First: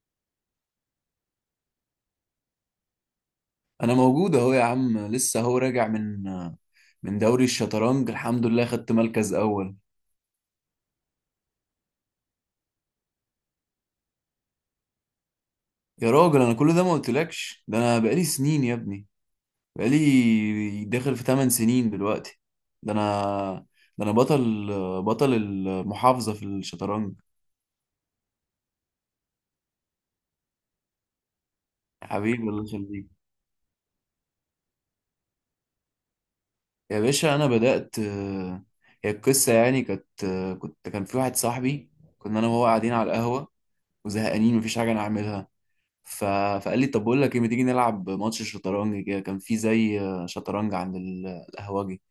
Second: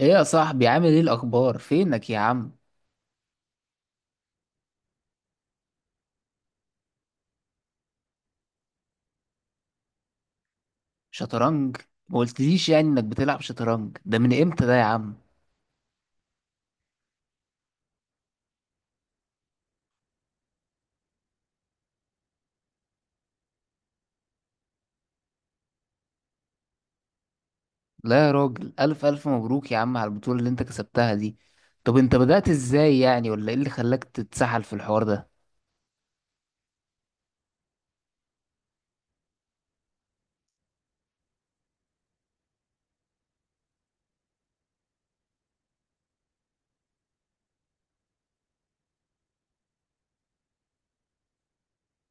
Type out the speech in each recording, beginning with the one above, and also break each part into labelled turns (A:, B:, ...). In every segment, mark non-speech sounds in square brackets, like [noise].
A: ايه يا صاحبي، عامل ايه الاخبار؟ فينك يا عم؟
B: انا موجود اهو يا عم، لسه اهو راجع من دوري الشطرنج. الحمد لله خدت مركز اول.
A: شطرنج؟ ما قلتليش يعني انك بتلعب شطرنج، ده من امتى ده يا عم؟
B: يا راجل انا كل ده ما قلتلكش. ده انا بقالي سنين يا ابني، بقالي داخل في 8 سنين دلوقتي. ده انا ده انا بطل المحافظة في الشطرنج.
A: لا يا راجل، الف الف مبروك يا عم على البطولة اللي انت كسبتها دي. طب انت
B: حبيبي
A: بدأت
B: الله
A: ازاي
B: يخليك.
A: يعني؟ ولا ايه اللي خلاك تتسحل في الحوار ده؟
B: يا باشا انا بدأت هي القصة يعني كانت كان في واحد صاحبي، كنا انا وهو قاعدين على القهوة وزهقانين مفيش حاجة نعملها. ف... فقال لي طب بقول لك ايه، ما تيجي نلعب ماتش شطرنج؟ كده كان في زي شطرنج عند القهوجي.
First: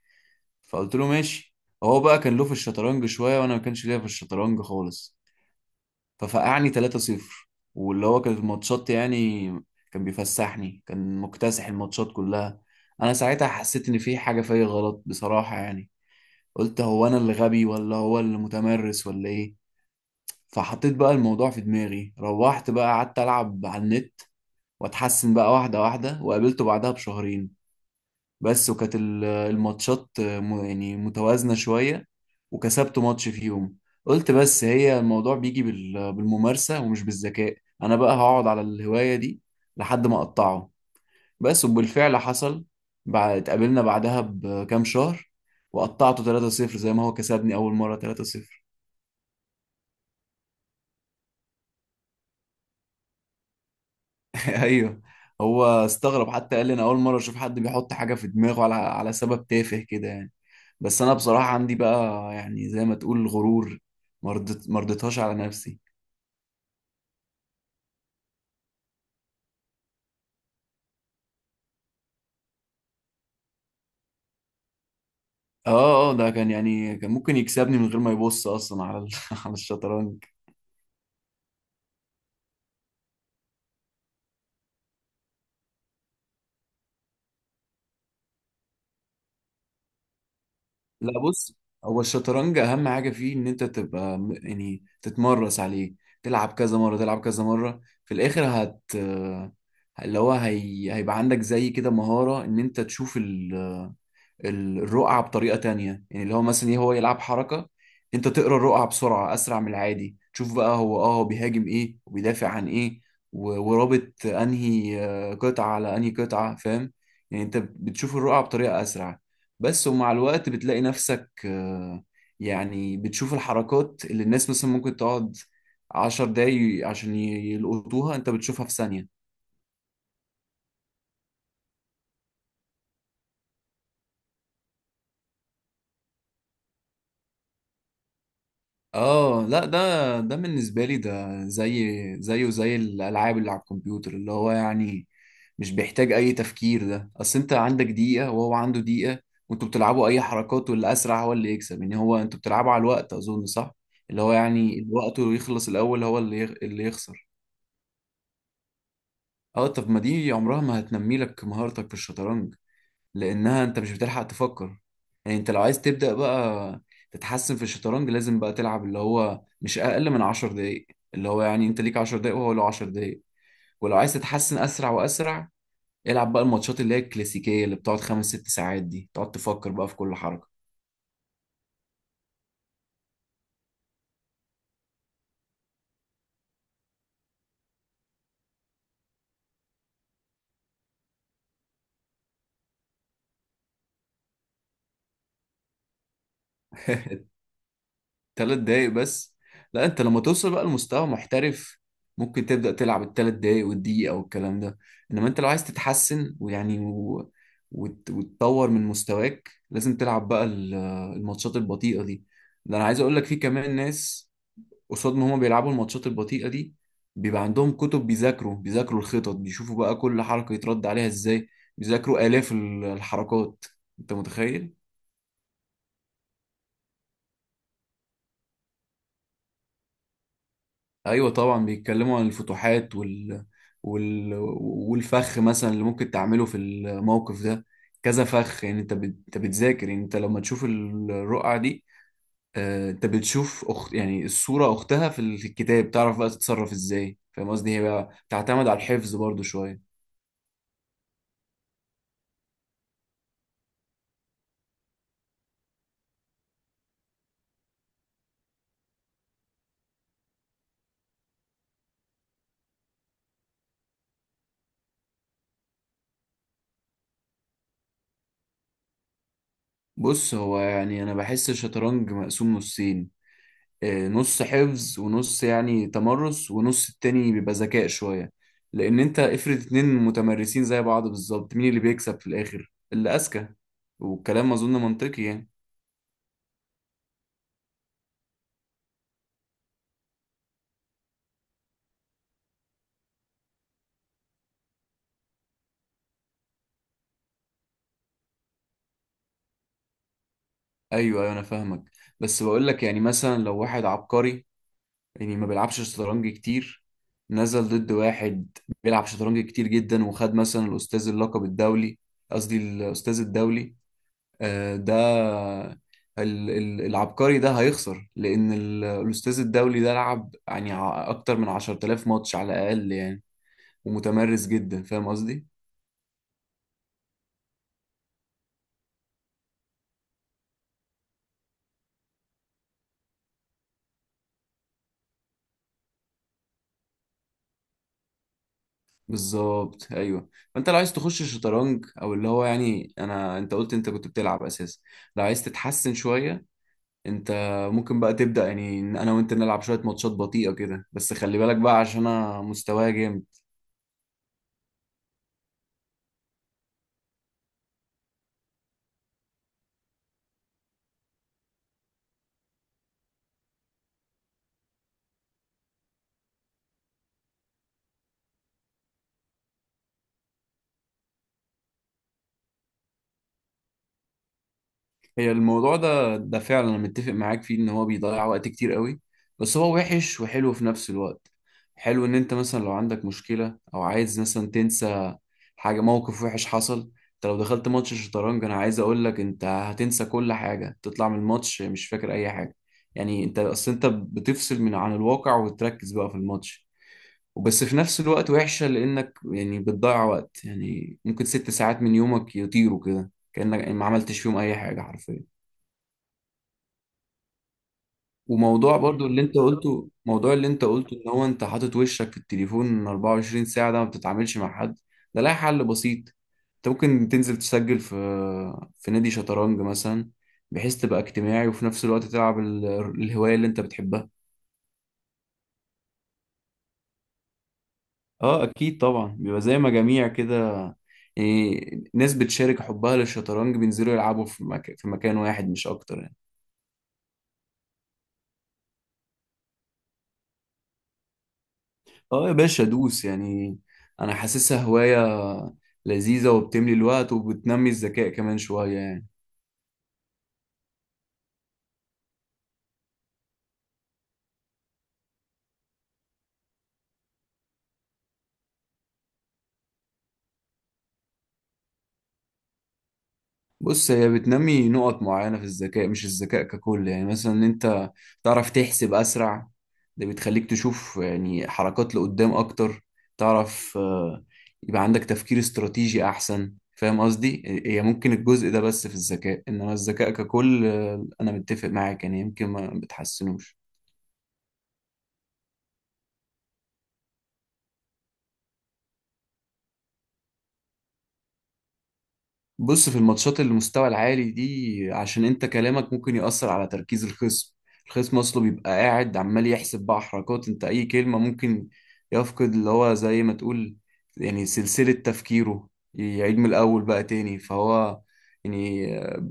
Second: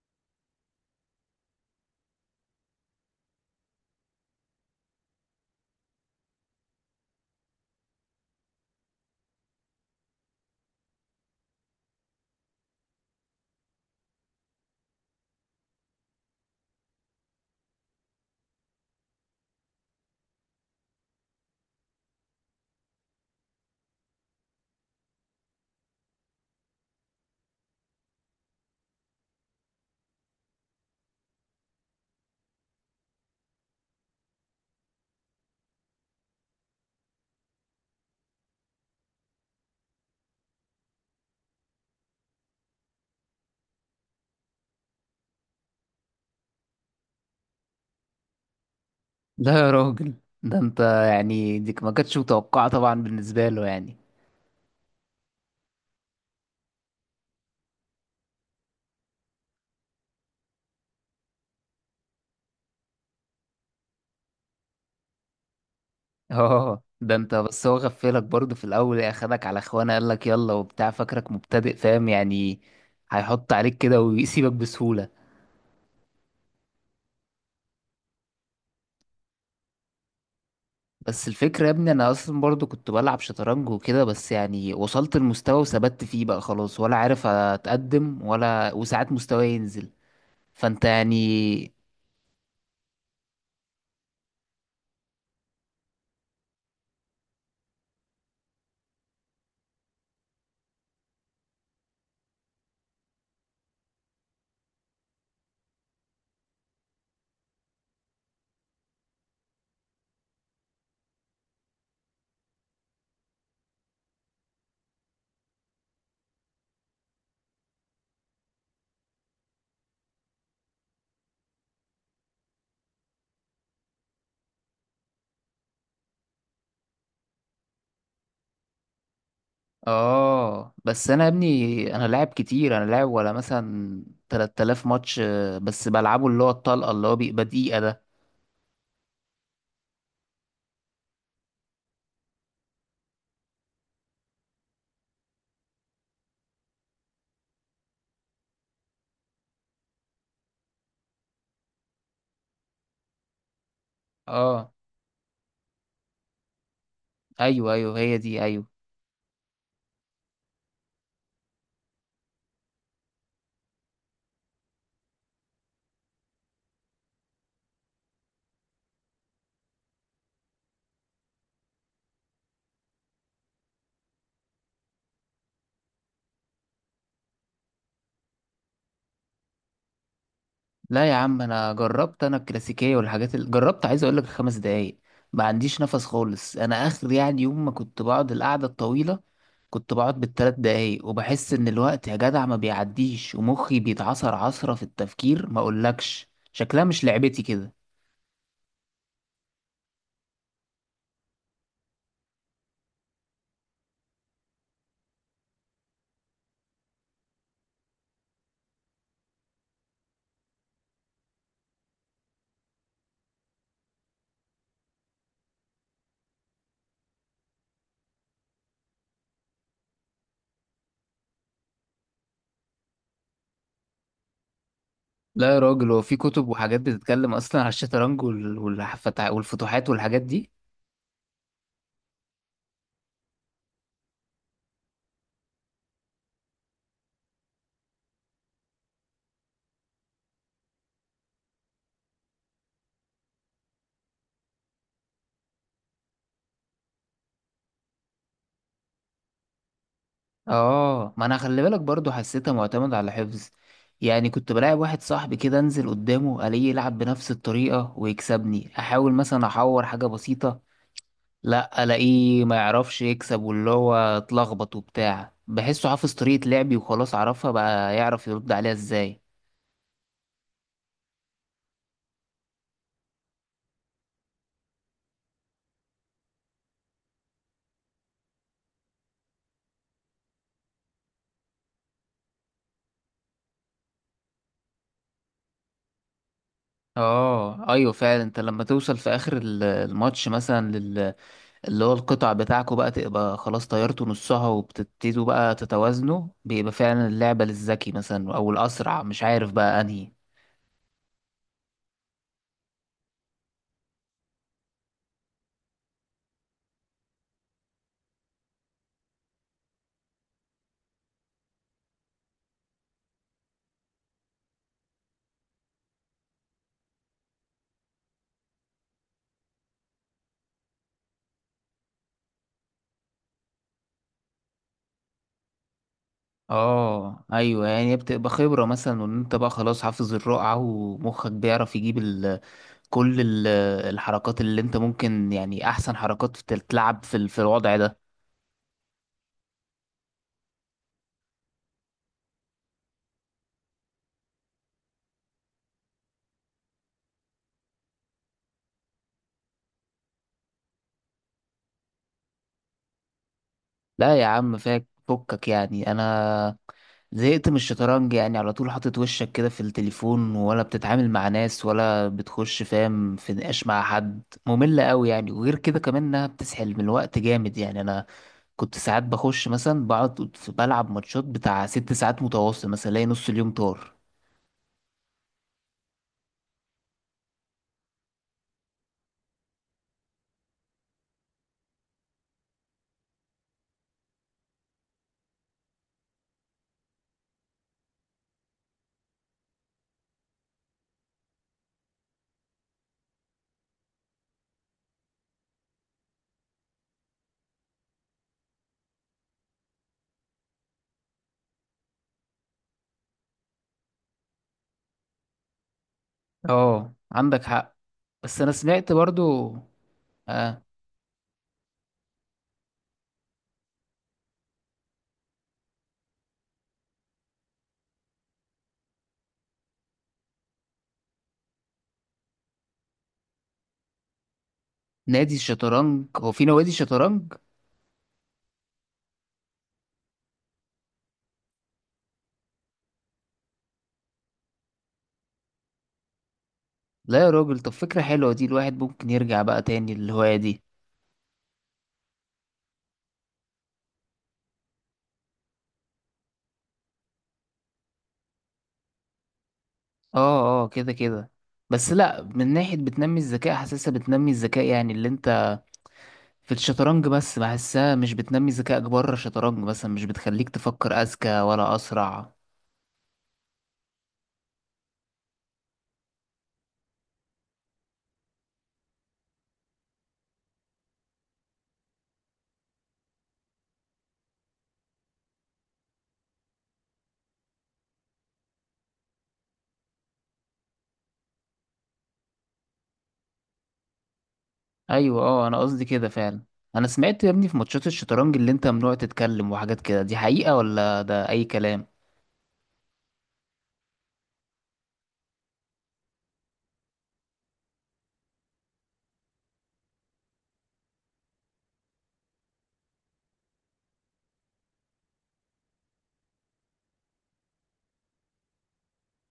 B: فقلت له ماشي. هو بقى كان له في الشطرنج شويه، وانا ما كانش ليا في الشطرنج خالص. ففقعني 3-0. واللي هو كانت الماتشات يعني، كان بيفسحني، كان مكتسح الماتشات كلها. انا ساعتها حسيت ان في حاجه فيا غلط بصراحه يعني. قلت هو انا اللي غبي ولا هو اللي متمرس ولا ايه؟ فحطيت بقى الموضوع في دماغي، روحت بقى قعدت العب على النت واتحسن بقى واحدة واحدة، وقابلته بعدها بشهرين بس. وكانت الماتشات يعني متوازنة شوية، وكسبته ماتش فيهم. قلت بس هي الموضوع بيجي بالممارسة ومش بالذكاء. أنا بقى هقعد على الهواية دي لحد ما أقطعه. بس وبالفعل حصل. بعد اتقابلنا بعدها بكام شهر، وقطعته 3-0 زي ما هو كسبني أول مرة 3-0.
A: لا يا راجل، ده انت، يعني دي ما كانتش متوقعة طبعا بالنسبة له يعني.
B: [laughs] ايوه. هو استغرب، حتى قال لي انا اول مره اشوف حد بيحط حاجه في دماغه على سبب تافه كده يعني. بس انا بصراحه عندي بقى يعني زي ما تقول غرور، مرضتهاش على نفسي.
A: [laughs] اه، ده انت. بس هو غفلك برضه في الاول ايه، اخدك على اخوانه، قالك يلا وبتاع، فاكرك مبتدئ، فاهم يعني؟ هيحط عليك كده ويسيبك بسهولة.
B: اه اه، ده كان يعني كان ممكن يكسبني من غير ما يبص اصلا على [laughs] على الشطرنج.
A: بس الفكرة يا ابني، انا اصلا برضو كنت بلعب شطرنج وكده، بس يعني وصلت المستوى وثبت فيه بقى خلاص، ولا عارف اتقدم، ولا وساعات مستواي ينزل. فانت
B: لا بص،
A: يعني.
B: هو الشطرنج اهم حاجه فيه ان انت تبقى يعني تتمرس عليه، تلعب كذا مره تلعب كذا مره، في الاخر هت... اللي هو هيبقى عندك زي كده مهاره ان انت تشوف الرقعة بطريقة تانية. يعني اللي هو مثلا ايه، هو يلعب حركة، انت تقرا الرقعة بسرعة اسرع من العادي، تشوف بقى هو اه هو بيهاجم ايه وبيدافع عن ايه، ورابط انهي قطعة على انهي قطعة، فاهم؟ يعني انت بتشوف الرقعة بطريقة اسرع بس. ومع الوقت بتلاقي نفسك يعني بتشوف الحركات اللي الناس مثلا ممكن تقعد عشر دقايق عشان يلقطوها، انت بتشوفها في ثانية.
A: اه، بس انا يا ابني، انا لاعب كتير، انا لاعب ولا مثلا 3000 ماتش بس بلعبه اللي هو الطلقة، اللي هو بيبقى دقيقة ده.
B: اه لا ده، ده بالنسبه لي ده زيه زي الالعاب اللي على الكمبيوتر، اللي هو يعني مش بيحتاج اي تفكير. ده اصل انت عندك دقيقه وهو عنده دقيقه، وانتوا بتلعبوا اي حركات، واللي اسرع هو اللي يكسب يعني. هو انتوا بتلعبوا على الوقت اظن صح، اللي هو
A: اه،
B: يعني الوقت اللي يخلص الاول هو اللي يخسر.
A: ايوه ايوه، هي دي، ايوه.
B: اه طب ما دي عمرها ما هتنمي لك مهارتك في الشطرنج، لانها انت مش بتلحق تفكر. يعني انت لو عايز تبدا بقى تتحسن في الشطرنج، لازم بقى تلعب اللي هو مش اقل من 10 دقايق. اللي هو يعني انت ليك 10 دقايق وهو له 10 دقايق. ولو عايز تتحسن اسرع واسرع، العب بقى الماتشات اللي هي الكلاسيكيه اللي بتقعد خمس ست ساعات دي، تقعد تفكر بقى في كل حركه.
A: لا يا عم، انا جربت، انا الكلاسيكيه والحاجات اللي جربت، عايز اقول لك 5 دقايق ما عنديش نفس خالص. انا اخر يعني يوم ما كنت بقعد القعده الطويله كنت بقعد بالثلاث دقايق، وبحس ان الوقت يا جدع ما بيعديش، ومخي بيتعصر عصره في التفكير، ما اقولكش شكلها مش
B: [laughs]
A: لعبتي كده.
B: ثلاث دقايق بس؟ لا، انت لما توصل بقى لمستوى محترف ممكن تبدأ تلعب الثلاث دقايق والدقيقة والكلام ده. انما انت لو عايز تتحسن ويعني وتطور من مستواك، لازم تلعب بقى الماتشات البطيئة دي. ده انا عايز اقول لك في كمان ناس، قصاد ما هما بيلعبوا الماتشات البطيئة دي، بيبقى عندهم كتب، بيذاكروا الخطط، بيشوفوا بقى كل حركة يترد عليها ازاي، بيذاكروا آلاف الحركات. انت متخيل؟
A: لا يا راجل، هو في كتب وحاجات بتتكلم اصلا على الشطرنج والفتوحات والحاجات دي؟
B: ايوه طبعا، بيتكلموا عن الفتوحات وال... والفخ مثلا اللي ممكن تعمله في الموقف ده. كذا فخ يعني. انت انت بتذاكر يعني، انت لما تشوف الرقعة دي انت بتشوف يعني الصورة اختها في الكتاب، تعرف بقى تتصرف ازاي، فاهم قصدي؟ هي بقى تعتمد على الحفظ برضو شوية.
A: اه، ما انا خلي بالك برضو حسيتها معتمد على حفظ. يعني كنت بلاعب واحد صاحبي كده، انزل قدامه الاقيه يلعب بنفس الطريقة ويكسبني، احاول مثلا احور حاجة بسيطة، لا الاقيه ما يعرفش يكسب، واللي هو اتلخبط وبتاع، بحسه حافظ طريقة لعبي وخلاص، عرفها بقى، يعرف يرد عليها ازاي.
B: بص هو يعني انا بحس الشطرنج مقسوم نصين، نص حفظ ونص يعني تمرس، ونص التاني بيبقى ذكاء شوية. لأن أنت افرض اتنين متمرسين زي بعض بالظبط، مين اللي بيكسب في الآخر؟ اللي أذكى. والكلام أظن منطقي يعني.
A: اه ايوه، فعلا انت لما توصل في اخر الماتش مثلا، اللي هو القطع بتاعكوا بقى تبقى خلاص طيرتوا نصها، وبتبتدوا بقى تتوازنوا، بيبقى فعلا اللعبة للذكي مثلا أو الأسرع، مش عارف بقى أنهي.
B: أيوه أيوه أنا فاهمك. بس بقول لك يعني، مثلا لو واحد عبقري، يعني ما بيلعبش شطرنج كتير، نزل ضد واحد بيلعب شطرنج كتير جدا، وخد مثلا الأستاذ اللقب الدولي، قصدي الأستاذ الدولي، ده العبقري ده هيخسر، لأن الأستاذ الدولي ده لعب يعني أكتر من 10000 ماتش على الأقل يعني، ومتمرس جدا. فاهم قصدي؟
A: اه ايوه، يعني بتبقى خبرة مثلا، وان انت بقى خلاص حافظ الرقعة، ومخك بيعرف يجيب كل الحركات اللي انت ممكن يعني احسن حركات تتلعب في في الوضع ده.
B: بالظبط أيوه. فأنت لو عايز تخش شطرنج، أو اللي هو يعني أنا أنت قلت أنت كنت بتلعب أساسا، لو عايز تتحسن شوية، أنت ممكن بقى تبدأ يعني إن أنا وأنت نلعب شوية ماتشات بطيئة كده. بس خلي بالك بقى، عشان أنا مستواي جامد.
A: لا يا عم، فكك يعني انا زهقت من الشطرنج، يعني على طول حاطط وشك كده في التليفون، ولا بتتعامل مع ناس، ولا بتخش فاهم في نقاش مع حد، مملة قوي يعني. وغير كده كمان انها بتسحل من الوقت جامد يعني، انا كنت ساعات بخش مثلا بقعد بلعب ماتشات بتاع 6 ساعات متواصل مثلا، الاقي نص اليوم طار.
B: هي الموضوع ده فعلا انا متفق معاك فيه، ان هو بيضيع وقت كتير قوي. بس هو وحش وحلو في نفس الوقت. حلو ان انت مثلا لو عندك مشكلة او عايز مثلا تنسى حاجة موقف وحش حصل، انت لو دخلت ماتش الشطرنج انا عايز اقول لك انت هتنسى كل حاجة، تطلع من الماتش مش فاكر اي حاجة. يعني انت اصل انت بتفصل من عن الواقع وتركز بقى في الماتش وبس. في نفس الوقت وحشة لانك يعني بتضيع وقت، يعني ممكن ست ساعات من يومك يطيروا كده كأنك ما عملتش فيهم اي حاجة حرفيا.
A: اه، عندك حق. بس انا
B: وموضوع
A: سمعت
B: برضو اللي انت
A: برضو.
B: قلته،
A: آه،
B: ان هو انت حاطط وشك في التليفون 24 ساعة ده، ما بتتعاملش مع حد، ده لها حل بسيط. انت ممكن تنزل تسجل في في نادي شطرنج مثلا، بحيث تبقى اجتماعي وفي نفس الوقت تلعب الهواية اللي انت بتحبها.
A: نادي الشطرنج، هو في نوادي شطرنج؟
B: اه اكيد طبعا، بيبقى زي مجاميع كده، يعني ناس بتشارك حبها للشطرنج بينزلوا يلعبوا في في مكان واحد مش اكتر يعني.
A: لا يا راجل، طب فكرة حلوة دي، الواحد ممكن يرجع بقى تاني للهواية دي.
B: اه يا باشا دوس يعني، انا حاسسها هواية لذيذة وبتملي الوقت وبتنمي الذكاء كمان شوية يعني.
A: اه اه، كده كده. بس لا، من ناحية بتنمي الذكاء، حاسسها بتنمي الذكاء يعني اللي انت في الشطرنج بس، بحسها مش بتنمي ذكائك بره الشطرنج مثلا، مش بتخليك تفكر أذكى ولا أسرع.
B: بص هي بتنمي نقط معينة في الذكاء مش الذكاء ككل، يعني مثلا ان انت تعرف تحسب اسرع، ده بتخليك تشوف يعني حركات لقدام اكتر، تعرف يبقى عندك تفكير استراتيجي احسن. فاهم قصدي؟ هي ممكن الجزء ده بس في الذكاء، انما الذكاء ككل انا متفق معاك يعني، يمكن ما بتحسنوش.
A: أيوة اه، أنا قصدي كده فعلا. أنا سمعت يا ابني في ماتشات الشطرنج اللي انت ممنوع تتكلم وحاجات كده، دي حقيقة ولا ده أي كلام؟
B: بص، في الماتشات اللي المستوى العالي دي، عشان انت كلامك ممكن يأثر على تركيز الخصم. الخصم اصله بيبقى قاعد عمال يحسب بقى حركات، انت اي كلمة ممكن يفقد اللي هو زي ما تقول يعني سلسلة تفكيره، يعيد من الاول بقى تاني. فهو يعني،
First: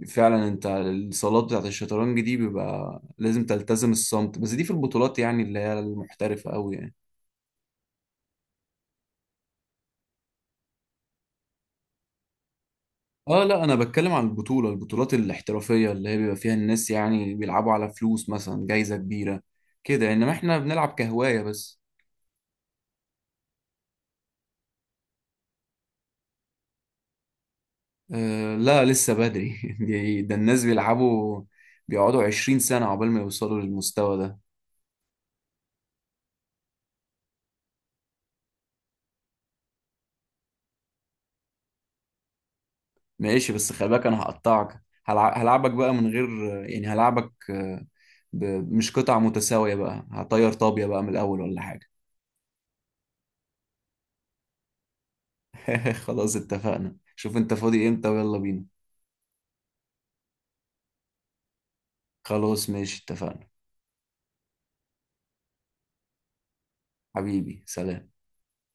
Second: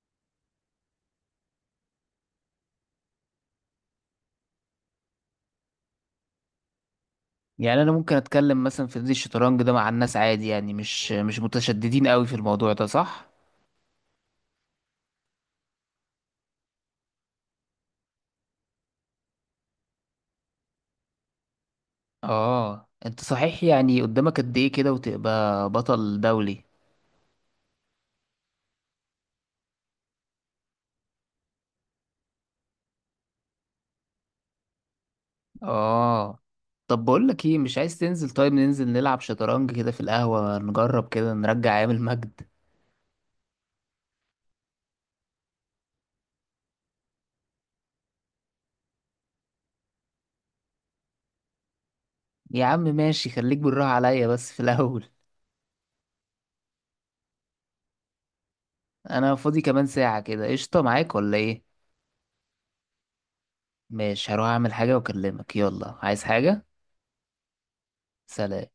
B: فعلا انت الصالات بتاعت الشطرنج دي بيبقى لازم تلتزم الصمت، بس دي في البطولات يعني اللي هي المحترفة قوي يعني.
A: يعني أنا ممكن أتكلم مثلا في نادي الشطرنج ده مع الناس عادي؟ يعني مش متشددين قوي في الموضوع ده صح؟
B: اه لا، انا بتكلم عن البطولات الاحترافيه، اللي هي بيبقى فيها الناس يعني بيلعبوا على فلوس، مثلا جايزه كبيره كده. انما احنا بنلعب كهوايه بس.
A: اه، انت صحيح، يعني قدامك قد ايه كده وتبقى بطل دولي؟
B: آه لا لسه بدري. [laughs] ده الناس بيلعبوا بيقعدوا 20 سنه عقبال ما يوصلوا للمستوى ده.
A: اه طب، بقول لك ايه، مش عايز تنزل؟ طيب ننزل نلعب شطرنج كده في القهوة، نجرب كده نرجع ايام المجد.
B: ماشي، بس خلي بالك انا هقطعك، هلعبك بقى من غير، يعني هلعبك ب- مش قطع متساويه بقى، هطير طابيه بقى من الاول ولا حاجه.
A: يا عم ماشي، خليك بالراحة عليا بس في الاول.
B: [laughs] خلاص اتفقنا، شوف انت فاضي امتى ويلا بينا.
A: [laughs] انا فاضي كمان ساعة كده، قشطة معاك ولا ايه؟
B: خلاص ماشي اتفقنا.
A: ماشي، هروح اعمل حاجة واكلمك، يلا، عايز حاجة؟
B: حبيبي سلام.
A: سلام.